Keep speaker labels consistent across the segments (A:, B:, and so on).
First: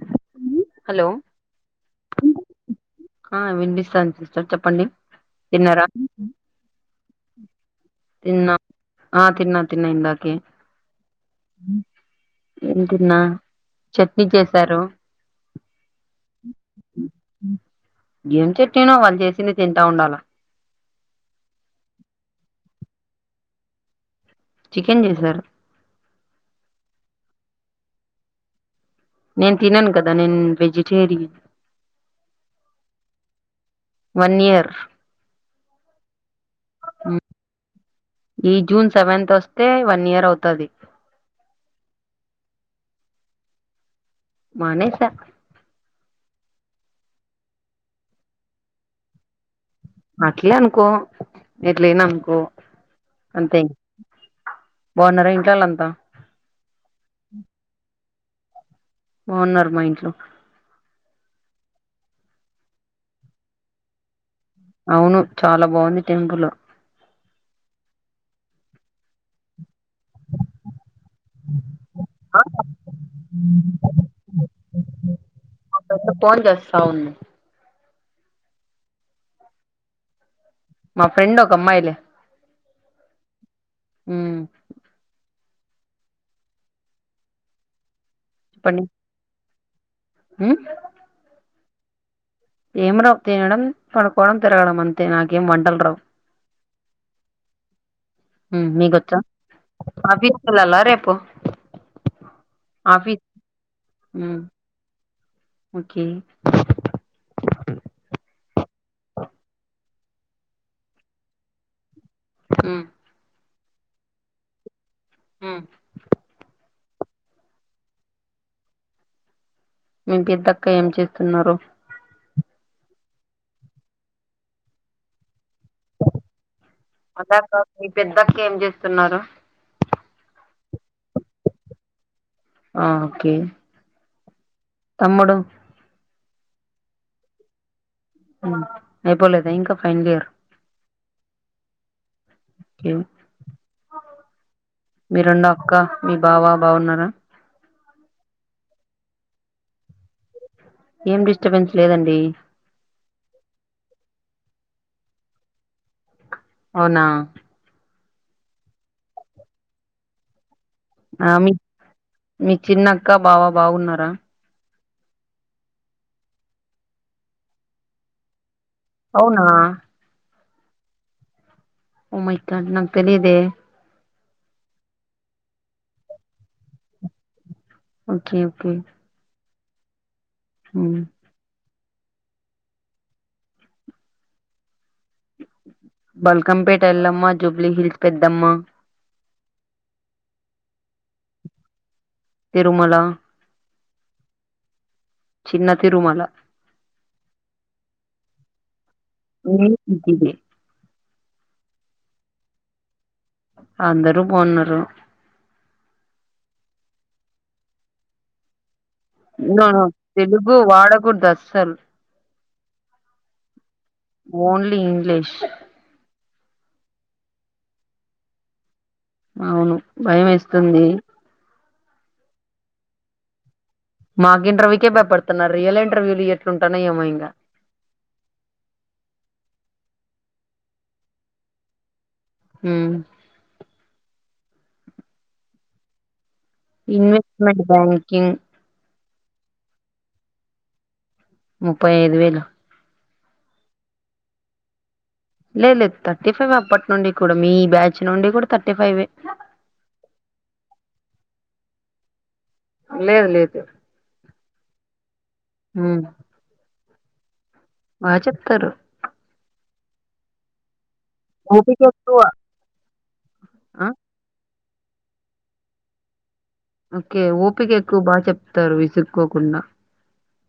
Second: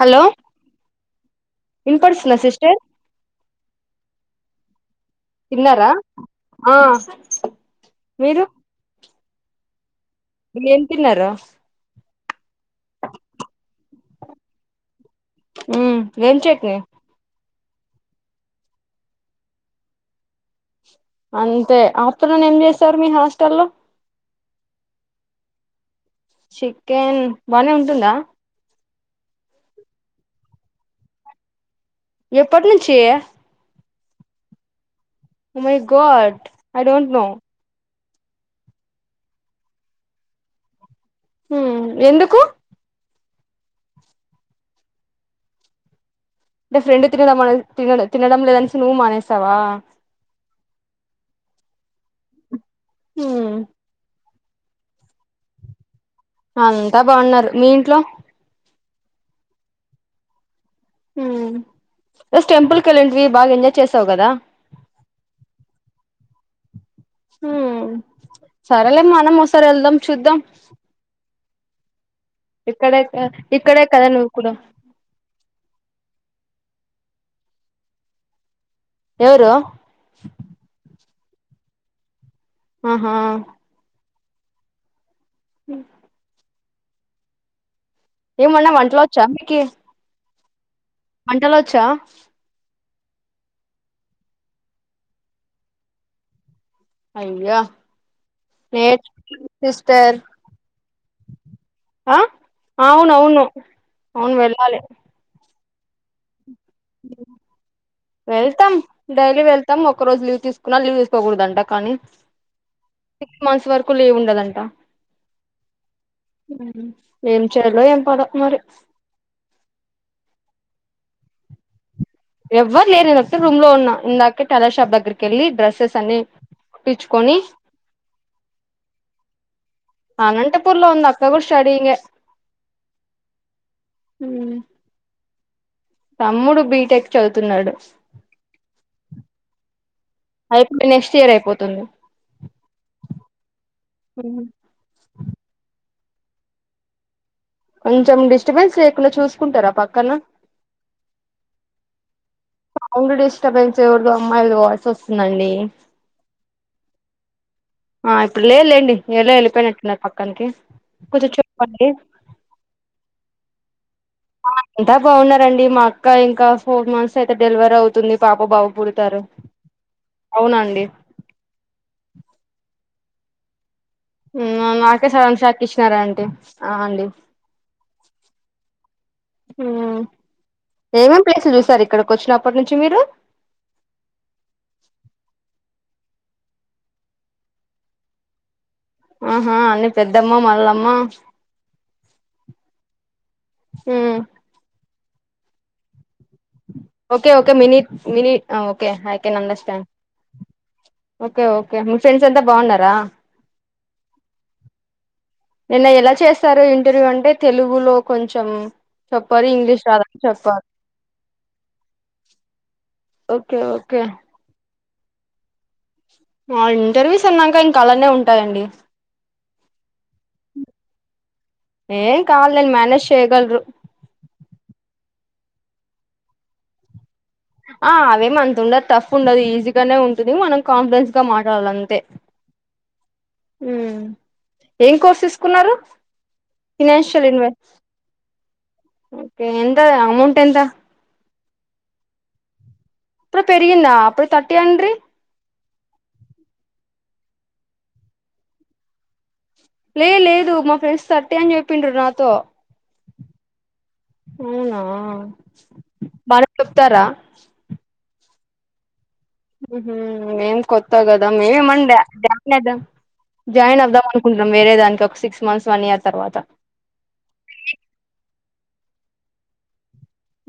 A: Hello
B: hello
A: ఇన్ పడుతుందా sister
B: ఆ వినిపిస్తుంది సిస్టర్ చెప్పండి.
A: తిన్నారా ఆ మీరు
B: తిన్నా ఆ తిన్నా తిన్నా ఇందాకా
A: ఏం తిన్నారా
B: ఏం తిన్నా చట్నీ చేసారు.
A: హమ్ ఏం చట్నీ
B: అ [inaudible] ఏం చట్నీ నో వాళ్ళు చేసింది తింటా ఉండాల
A: అంతే ఆఫ్టర్నూన్ ఏం చేసారు మీ హాస్టల్లో
B: చికెన్ చేసారు
A: చికెన్ బానే ఉంటుందా?
B: నేను తినను కదా నేన్ వెజిటేరియన్
A: ఎప్పటి నుంచి
B: one year
A: oh my god I don't know
B: ఈ జూన్ సెవెన్త్ వస్తే వన్ ఇయర్ అవుతాది
A: హమ్ ఎందుకు
B: మానేస
A: అంటే మీ ఫ్రెండ్ తినడం త తినడం లేదని నువ్వు మానేస్తావా.
B: అట్లే అనుకో ఎట్లయిన అనుకో
A: మ్మ్
B: అంతేం బాన్నర ఇంట్లాాల అంతా
A: అంతా బాగున్నారు మీ ఇంట్లో
B: బాగున్నారు మా ఇంట్లో
A: హస్ టెంపుల్ కలిండవి బాగా ఎంజాయ్ చేసావ్ కదా.
B: అవును చాలా బాగుంది టెంపు లో
A: హ సరేలే మనం ఒకసారి వెళ్దాం చూద్దాం
B: [inaudible]
A: ఇక్కడే ఇక్కడే కదా నువ్వు కూడా
B: అవును
A: ఎవరు
B: మా ఫ్రెం ఒక క అమ్మాయిలే.
A: ఆహా
B: హ
A: హ [inaudible] ఏమన్నా
B: చెప్పండి
A: వంంటలో వచ్చా మీకు
B: ఉమ్
A: ఇటు వెళ్లొచ్చా
B: ఏం రావు తినడం పనుక్కోవడం తిరగడం అంతే నాకేం వంటలు రావు
A: అయ్యా
B: ఉమ్
A: లేదు
B: మీకొచ్చా
A: సిస్టర్
B: ఆఫీస్ కెళ్ళాలా రేపు
A: ఆ అవును
B: ఆఫీస్
A: అవును అవును
B: ఉమ్
A: వెళ్ళాలి
B: ఓకే
A: వెళ్తాం డైలీ వెళ్తాం ఒక రోజు లీవ్ తీసుకున్నా లీవ్ చేసుకోకూడదంట కానీ
B: ఉమ్
A: సిక్స్ మంత్స్ వరకు లీవు ఉండదంట
B: హు
A: హు ఏం చేయాలో ఏం పాడు మరి
B: ఇంకేంటక్క ఏం చేస్తున్నారు
A: ఎవ్వరు లేరు నేను ఒక్కటి రూమ్ లో ఉన్నా ఇందాకే టాలా షాప్ దగ్గరికి వెళ్ళి డ్రెస్సెస్ అన్ని కుట్టిచ్చుకొని
B: అదక్క మీ పెద్దక్క ఏం చేస్తున్నారు
A: అనంతపూర్ లో ఉంది అక్క కూడా స్టడీంగే
B: ఆ ఓకే
A: ఉ
B: తమ్ముడు
A: తమ్ముడు బీటెక్ చదువుతున్నాడు
B: అయిపోలేదా ఇంకా ఫైనల్ ఇయర్
A: అయిపోయి నెక్స్ట్ ఇయర్ అయిపోతుంది
B: ఇంకేం మీ రెండో అక్క మీ బావా బాగున్నారా
A: కొంచెం డిస్టబెన్స్ లేకుండా చూసుకుంటారా పక్కన
B: ఏం డిస్టర్బెన్స్ లేదండి
A: సౌండ్ డిస్టర్బెన్స్ ఎవరిదో అమ్మాయిలది వాయిస్ వస్తుందండి
B: అవునా
A: ఆ ఇప్పుడు లేదు లేండి ఎల్లో వెళ్ళిపోయినట్టున్నారు పక్కనికి
B: ఆ మీ మీ చిన్నక్క బావా బాగున్నారా
A: ఎంతా బాగున్నారండి మా అక్క ఇంకా ఫోర్ మంత్స్ అయితే డెలివరీ అవుతుంది పాపో బావు
B: అవునా
A: అవునండి
B: ఓ మై కన్నా తెలిదే
A: ఆ నా నాకే సడన్ షాక్ ఇచ్చినారా అంటే ఆ అండి
B: ఓకే ఓకే
A: హా
B: ఉమ్
A: ఏమేం ప్లేస్లు చూసారు ఇప్ ఇక్కడికి వచ్చిన అప్పటి నుంచి మీరు
B: బల్కంపేట ఎల్లమ్మా జూబ్లీ హిల్స్ పెద్దమ్మా
A: ఆహా అన్నీ పెద్దమ్మ మళ్ళమ్మా
B: తిరుమల
A: హు
B: చిన్న తిరుమాల
A: ఓకే ఓకే మినిట్ మినిట్ఓ ఓకే ఐకేన్ అండర్ స్టాండ్
B: ఇది
A: ఓకే ఓకే మీ ఫ్రెండ్స్ అంతా బాగున్నారా
B: అందరూ బాగున్నారు
A: నిన్న ఎలా చేస్తారు ఇంటర్వ్యూ అంటే తెలుగులో కొంచెం చెప్పారు
B: అవునా
A: ఇంగ్లీష్ రాదని
B: తెలుగు
A: చెప్పారు
B: వాడకూదడు అస్సలు
A: ఓకే ఓకే
B: ఓన్లీ ఇంగ్లీష్
A: వా ఇంటర్వ్యూస్ అన్నాక ఇంకా అలానే ఉంటాయండి
B: అవును భయం వేస్తుంది
A: ఏం కాదులేండి మ్యానేజ్ చేయగలరు.
B: మాకు ఇంటర్వ్యూకే భయపడుతున్నారు రియల్ ఇంటర్వ్యూలు ఎట్లుంటాన ఏమో ఇంగా
A: ఆ అవేమంతుడదు టఫ్ ఉండదు ఈజీగానే ఉంటుంది మనం కాన్ఫిడెన్స్ గా మాట్లాడాల అంతే
B: ఉమ్
A: ఉమ్ ఏం కోర్స్ తీసుకున్నారు
B: ఇన్వెస్ట్మెంట్ బ్యాంకింగ్
A: ఏందో అది అమౌంట్ ఎంత
B: ముప్పై ఐదు వేలు
A: అప్పుడే పెరిగిందా అప్పుడు థర్టీఆండ్రి
B: లే లేదు థర్టీ ఫైవ్ అప్పటి నుండి కూడా మీ బ్యాచ్ నుండి కూడా థర్టీ ఫైవే
A: లే లేదు మా ఫ్రెండ్స్ థర్టీ అని చెప్పిండ్రు నాతో
B: లేదు లేదు
A: అవునా మన చెబుతర
B: బా చెప్తారు
A: ఉమ్ ఏం కోర్స్ ా కదా
B: ఓపిక
A: మేమేమండే
B: ఎక్కువ
A: జాయిన్ అవుదాం జాయిన్
B: ఆ
A: అవుదాం అనుకున్నాం వేరే దానికి ఒక సిక్స్ మంత్స్ వన్ ఇయర్ తర్వాత
B: ఓకే ఓపిక ఎక్కువ బాగా చెప్తారు విసుక్కోకుండా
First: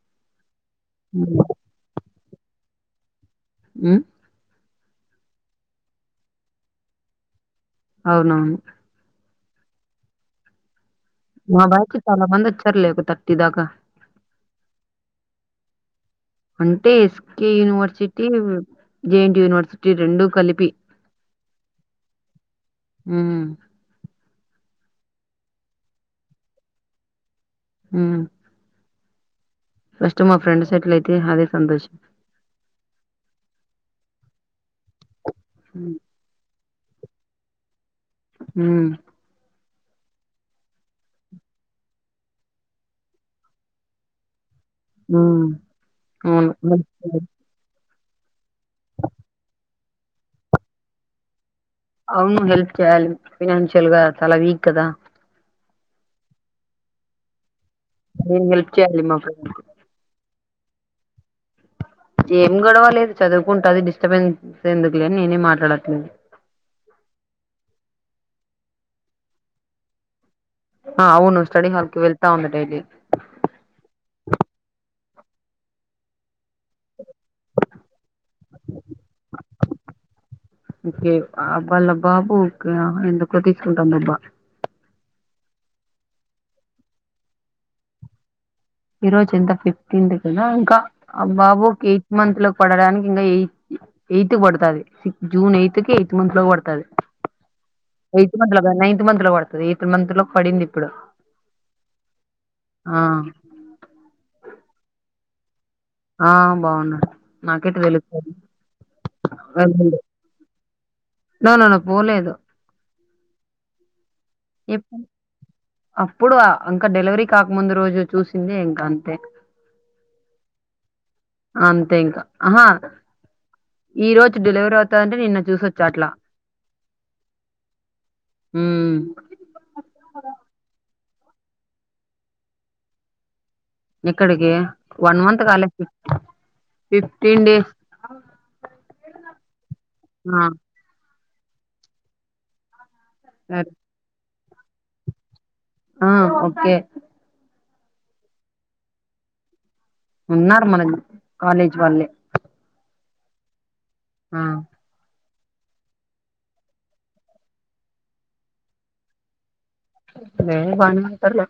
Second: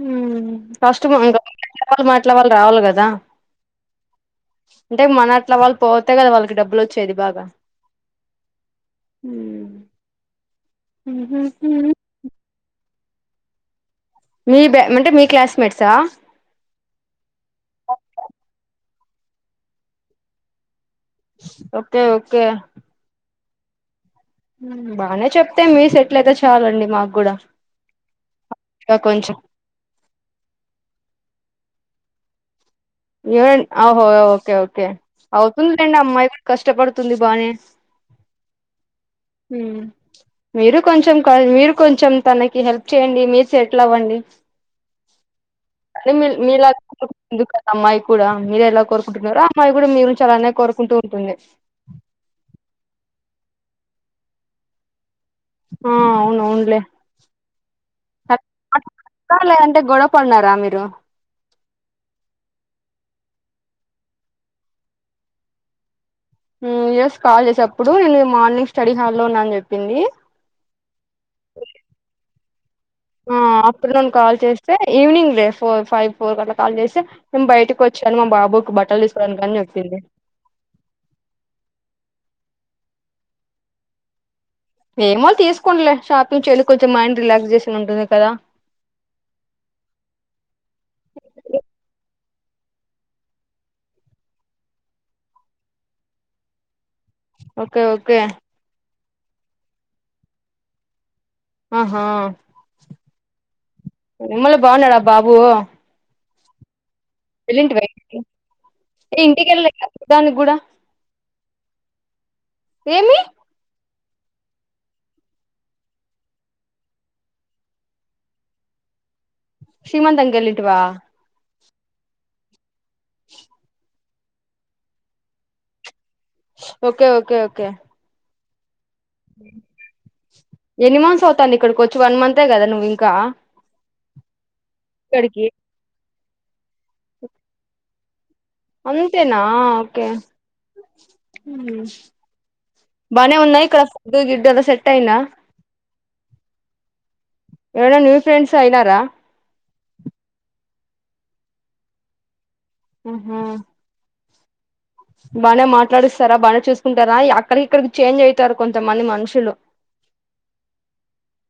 A: ఉమ్ కష్టం ఇంకా తప్పదు మారి ఎట్లా వాళ్ళు రావాలి కదా
B: అమ్
A: అంటే మనట్లా వాళ్ళు పోతే కదా వాళ్ళకి డబ్బులు వచ్చేది బాగా
B: అవునవును
A: హమ్
B: మా బాకి చాలా మంది వచ్చారు లేక త ఇంటిదాక
A: మీ బ అంటే మీ క్లాస్మేట్సా
B: అంటే ఎస్కేయూనివర్సిటీ జేఎన్టీయూ యూనివర్సిటీ రెండు కలిపి
A: ఓకే ఓకే
B: మ్మ్
A: బాగానే చెప్తే మీరు సెట్లయితే చాలండి మాకు కూడా
B: హ్మ్మ్
A: ఇంకా కొంచం
B: ఫస్ట్ మా ఫ్రెండ్ సెటిల్ అయితే అదే సంతోషం
A: ఏమైంది ఆ హో ఓకే ఓకే అవుతుంది లెండి అమ్మాయిలు కష్టపడుతుంది బానే
B: హ
A: మీరు కొంచెం మీరు కొంచెం తనకి హెల్ప్ చేయండి మీరు సెటిల్ అవ్వండి
B: మ్మ్
A: మీ
B: అవును
A: మీలా
B: హెల్ప్ చేయాలి.
A: కాదు అమ్మాయి కూడా మీరే ఎలా కోరుకుంటున్నారో అమ్మాయి కూడా మీరుంచి అలానే కోరుకుంటూ ఉంటుంది
B: అవును హెల్ప్ చేయాలి ఫైనాన్షియల్గా చాలా వీక్ కదా
A: ఆ అవును అవును లే
B: నేను హెల్ప్ చేయాలి మా ఫ్రెండ్
A: [unintelligible] గొడవ పడిన్నారా మీరు
B: ఏం గడవ లేదు చదువుకుంటుది డిస్టర్బెన్స్ ఎందుకు లేని నేనే మాట్లాడట్లేదు
A: ఎస్ కాల్ చేసేప్పుడు నేను మార్నింగ్ స్టడీ హాల్లో ఉన్నా అని చెప్పింది
B: ఆ అవును స్టడీ హాల్ కి వెళ్తా ఉంద డైలీ
A: ఆ ఆఫటర్నూన్ కాల్ చేస్తే ఈవనింగ్ రే ఫోర్ ఫైవ్ ఫోర్ క కాల్ చేసి మేము బయటకు వచ్చాను మా బాబుకి బట్టలు తీసుకోనికి కాని చెప్పింది
B: బాబుకే ఎందుకు తీసుకుంటాందబ్బా
A: ఏమో తీసుకోంలే షాప్ నుంచి వెళ్ళకచ్చతే మైండ్ రిలాక్స్ చేషన్ ఉంటుంది కదా
B: ఈరోజు ఎంత ఫిఫ్టీన్ కదా ఇంకా ఆ బాబుకి ఎయిట్ మంత్ లోకి పడడానికి ఇంకా ఎయిత్ ఎయిత్ పడుతుంది సి జూన్ ఎయిత్ కి ఎయిత్ మంత్ లోకి పడుతుంది
A: ఓకే ఓకే
B: ఎ మంత్ లో పడుతుంది ఏడు మంత్ లో పడింది ఇప్పుడు
A: ఆహా
B: ఆ
A: నిమ్మలే బాగున్నాడా బాబు
B: ఆ బాగున్నాడు నాకెటు
A: వెళ్ళిటియ
B: తెలుస్తది
A: ఏ ఇంటికి వెళ్ళాల దానికి కూడా
B: నానాన్న పోలేదు
A: ఏమి
B: ఎప్పుడు అప్పుడు ఇంకా డెలివరీ కాకముందు రోజు చూసింది ఇంకా అంతే
A: శ్రీమంత్ కు వెళ్లిట్వా
B: అంతే ఇంక ఆహా ఈ రోజు డెలివరీ అవుతదంటే నిన్న చూసొచ్చ అట్లా
A: ఓకే ఓకే ఓకే
B: హ్మ్
A: మ్ ఎన్ని మంత్స్ అవుతాంది ఇక్కడికి వచ్చి వన్ మంతే కదా నువ్వు ఇంకా
B: ఎక్కడికి వన్ మంత్
A: ఇక్కడికి
B: కాలె ఫిఫ్టీన్ డేస్
A: అంతేనా ఓకే
B: ఆ
A: హ్మ్ బానే ఉన్నాయి
B: సరే
A: ఇక్కడ [unintelligible] గదా సెట్ అయిందా
B: ఆ ఓకే
A: ఏరన్నా న్యూ ఫ్రెండ్స్ అయినారా
B: ఉన్నారు మన కాలేజీ వాళ్ళే
A: ఆహ
B: ఆ
A: బానే మాట్లాడిస్తారా బానే చూసుకుంటారా అక్కడి ఇక్కడికి చేంజ్ అయితారు కొంతమంది మనుషులు
B: లేదు బానే ఉంటారు లేక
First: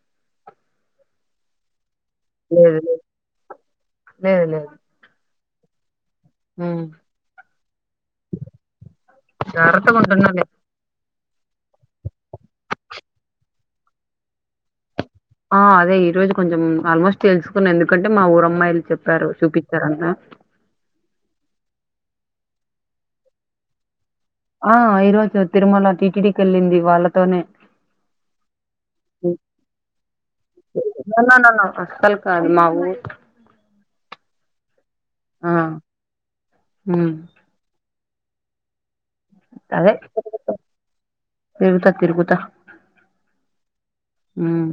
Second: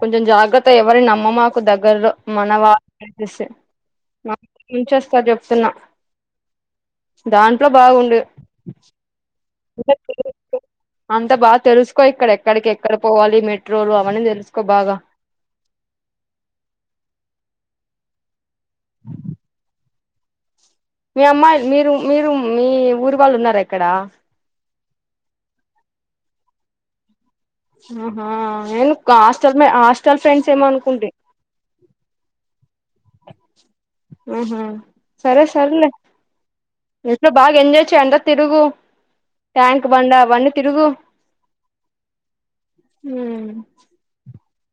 A: కొంచెం జాగ్రత్త ఎవరి నమ్మమ్మాకు దగ్గరలో మన
B: లేదు లేదు
A: వాళ్ళ
B: లేదు లేదు
A: మంచేస్తారు చెప్తున్నా
B: ఉమ్
A: దాంట్లో బాగుండు
B: జాగ్రత్తగా ఉంటున్నాలే
A: అంత బాగా తెలుసుకో ఇక్కడ ఎక్కడికి ఎక్కడ పోవాలి మెట్రోలు అవన్నీ తెలుసుకో బాగా
B: ఆ అదే ఈ రోజు కొంచెం ఆల్మోస్ట్ తెలుసుకున్న ఎందుకంటే మా ఊరమ్మాయి చెప్పారు చూపిచ్చారంత
A: మీ అమ్మాయి మీరు మీరు మీ ఊరి వాళ్ళు ఉన్నార ఇక్కడ
B: ఆ ఈరోజు తిరుమల టీటీడి కి వెళ్ళింది వాళ్ళతోనే
A: ఆహా నేను హాస్టల్ హాస్టల్ ఫ్రెండ్స్ ఏమో అనుకుంటి
B: క మావు
A: హ్మ్ హు సరే
B: ఆ
A: సరలే
B: ఉమ్
A: ఎట్లో బాగ ఎంజాయ చేఅంత తిరుగు ట్యాంక్
B: అదే
A: బండా అవన్నీ తిరుగు
B: తిరుగుతా తిరుగుతా హ్మ్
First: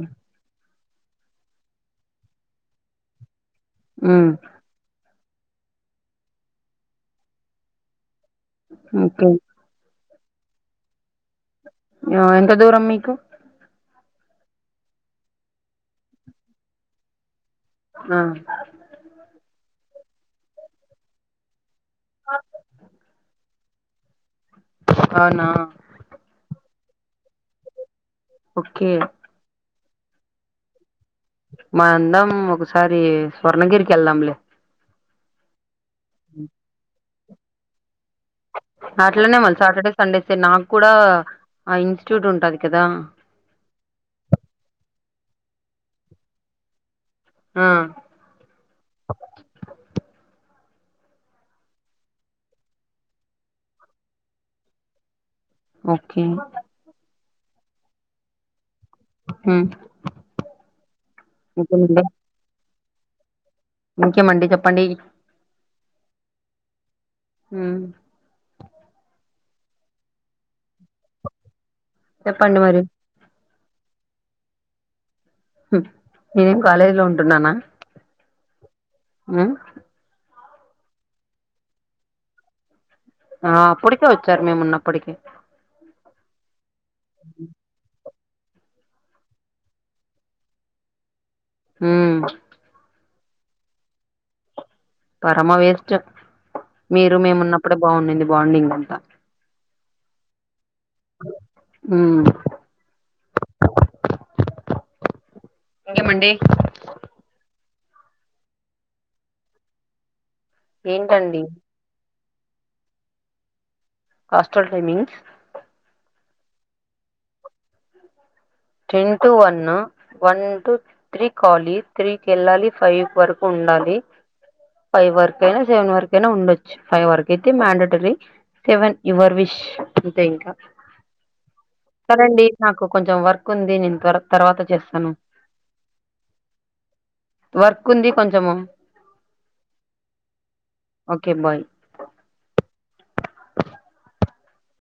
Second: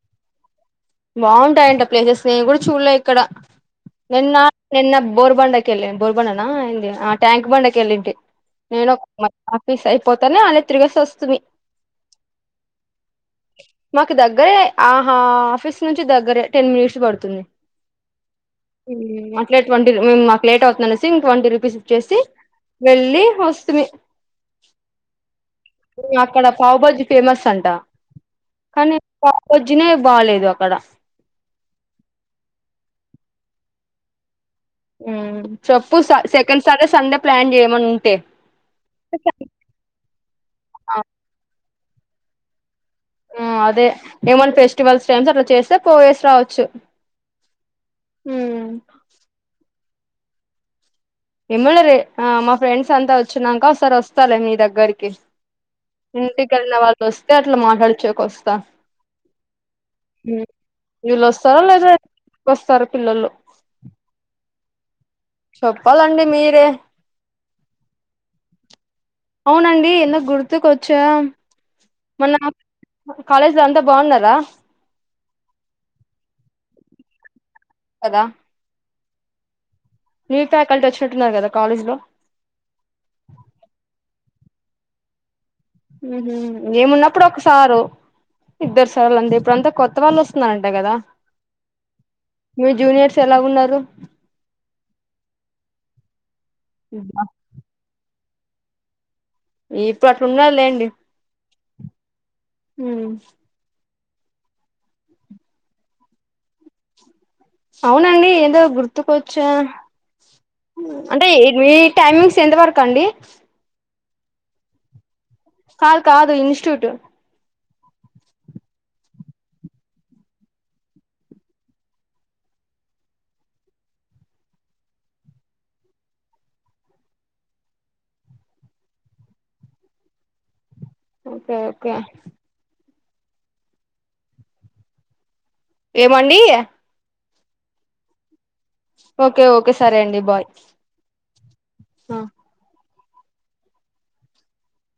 A: బాగుంటాయింట ఆ ప్లేసెస్ నేను కూడా చూడలే ఎక్కడ
B: ఉమ్
A: నిన్న నిన్న బోర్ బండక ఎలి బోర్ బండనా ఏందీ ట్యాంక్ బండ కెళ్ళింటి నేను ఒక
B: ఓకే
A: ఆఫీస్ అయి పోతనే అ త్రివీక్స్ వ
B: ఆ ఎంత దూరం మీకు
A: మాకు దగ్గరే ఆహా ఆఫీస్ ఇంటి నుంచి దగ్గరే టెన్ మినిట్స్ పడుతుంది
B: ఆ
A: అట్లే ట్వంటీ ఇగ మాకు లేట్ అవుతుంది అనేసి ఇంగ ట్వంటీరూపీస్ ఇచ్చేసి వెళ్ళి వస్త త్రీ
B: అవునా
A: పావ్బాజీ ఫేమస్ అంట
B: ఓకే
A: కానీ పావ్బాజీ తినేక్ బాలేదు అక్కడ
B: మనందరం ఒకసారి స్వర్ణగిరికి వెళ్దాంలే
A: హు చెప్పు స second Saturday Sunday plan చేయమను
B: అట్లనే మల్ల సాటర్డే సండే సే నాకు కూడా ఆ ఇన్స్టిట్యూట్ ఉంటది కదా
A: ఉ అదే ఏమన్న ఫెస్టివల్స్ టేమ్స్ అట్లా చేస్తే పోయేసి రావచ్చు
B: ఆ
A: హు ఎమోలే రే మా ఫ్రెండ్స్ అంతా వచ్చినాక ఒకసారి వస్తాలే మీ దగ్గరికి
B: ఓకే
A: ఇంటికెళ్ళిన వాళ్ళువస్తే వస్తే అట్లా మాట్లాడిచ్చేకి వస్తా
B: ఉమ్
A: హు ఇల్లోస్తరో లేదో
B: ఇంకేమండి
A: ఫస్ స్తార్ పిల్లోలు
B: ఇంకేమండి చెప్పండి
A: చెప్పాలండి మీరే
B: ఉమ్
A: అవునండి ఎందుకు గుర్తుక్ వచ్చా మన
B: చెప్పండి మరి
A: కాలజ్ ఇంట్లో అంతా బాగున్నారా
B: హు నేనేం కాలేజీ లో ఉంటున్నానా
A: కదా
B: ఆ
A: న్యూ ఫ్యాకల్టీ వచ్చినట్టున్నారు కదా కాలేజ్ లో
B: ఆ అప్పటికే వచ్చారు మేమున్నప్పటికే
A: ఉహు మేమున్నప్పుడు ఒక సారు ఇద్దరు సార్లు అంతే ఇప్పుడుంతా కొత్త వాళ్ళు వస్తున్నారంట కదా
B: హు
A: ఎలా ఉన్నారు
B: పరమ వేస్ట్ మీరు మేము ఉన్నప్పుడే బాగున్నేది బాండింగ్ అంతా
A: ఇప్పుడు అట్లు ఉండరు లేండి
B: ఉమ్
A: హ
B: ఇంగే మండి
A: అవునండి ఏదో గుర్తుకోవచ్చా అంటే
B: ఏంటండి
A: ఏ మీ టైమింగ్స్ ఎంతవరకు అండి
B: హాస్టల్ టైమింగ్స్
A: కాదు కాదు institute
B: ten two one one ఇ టూ త్రీ కాలి త్రీకి వెళ్ళాలి ఫైవ్ వరకు ఉండాలి ఫైవ్ వరకు అయినా సెవెన్ వరకు అయినా ఉండొచ్చు ఫైవ్ వరకు అయితే మ్యాండటరీ సెవెన్ యువర్ విష్ అంతే ఇంకా
A: ఓకే ఓకే
B: కో కొంచెం వర్ కుంది నేను త తర్వాత చేస్తాను
A: ఏమొంది
B: వర్క్ ఉంది కొంచము
A: ఓకే ఓకే సరే అండి బాయ్
B: ఓకే బాయ్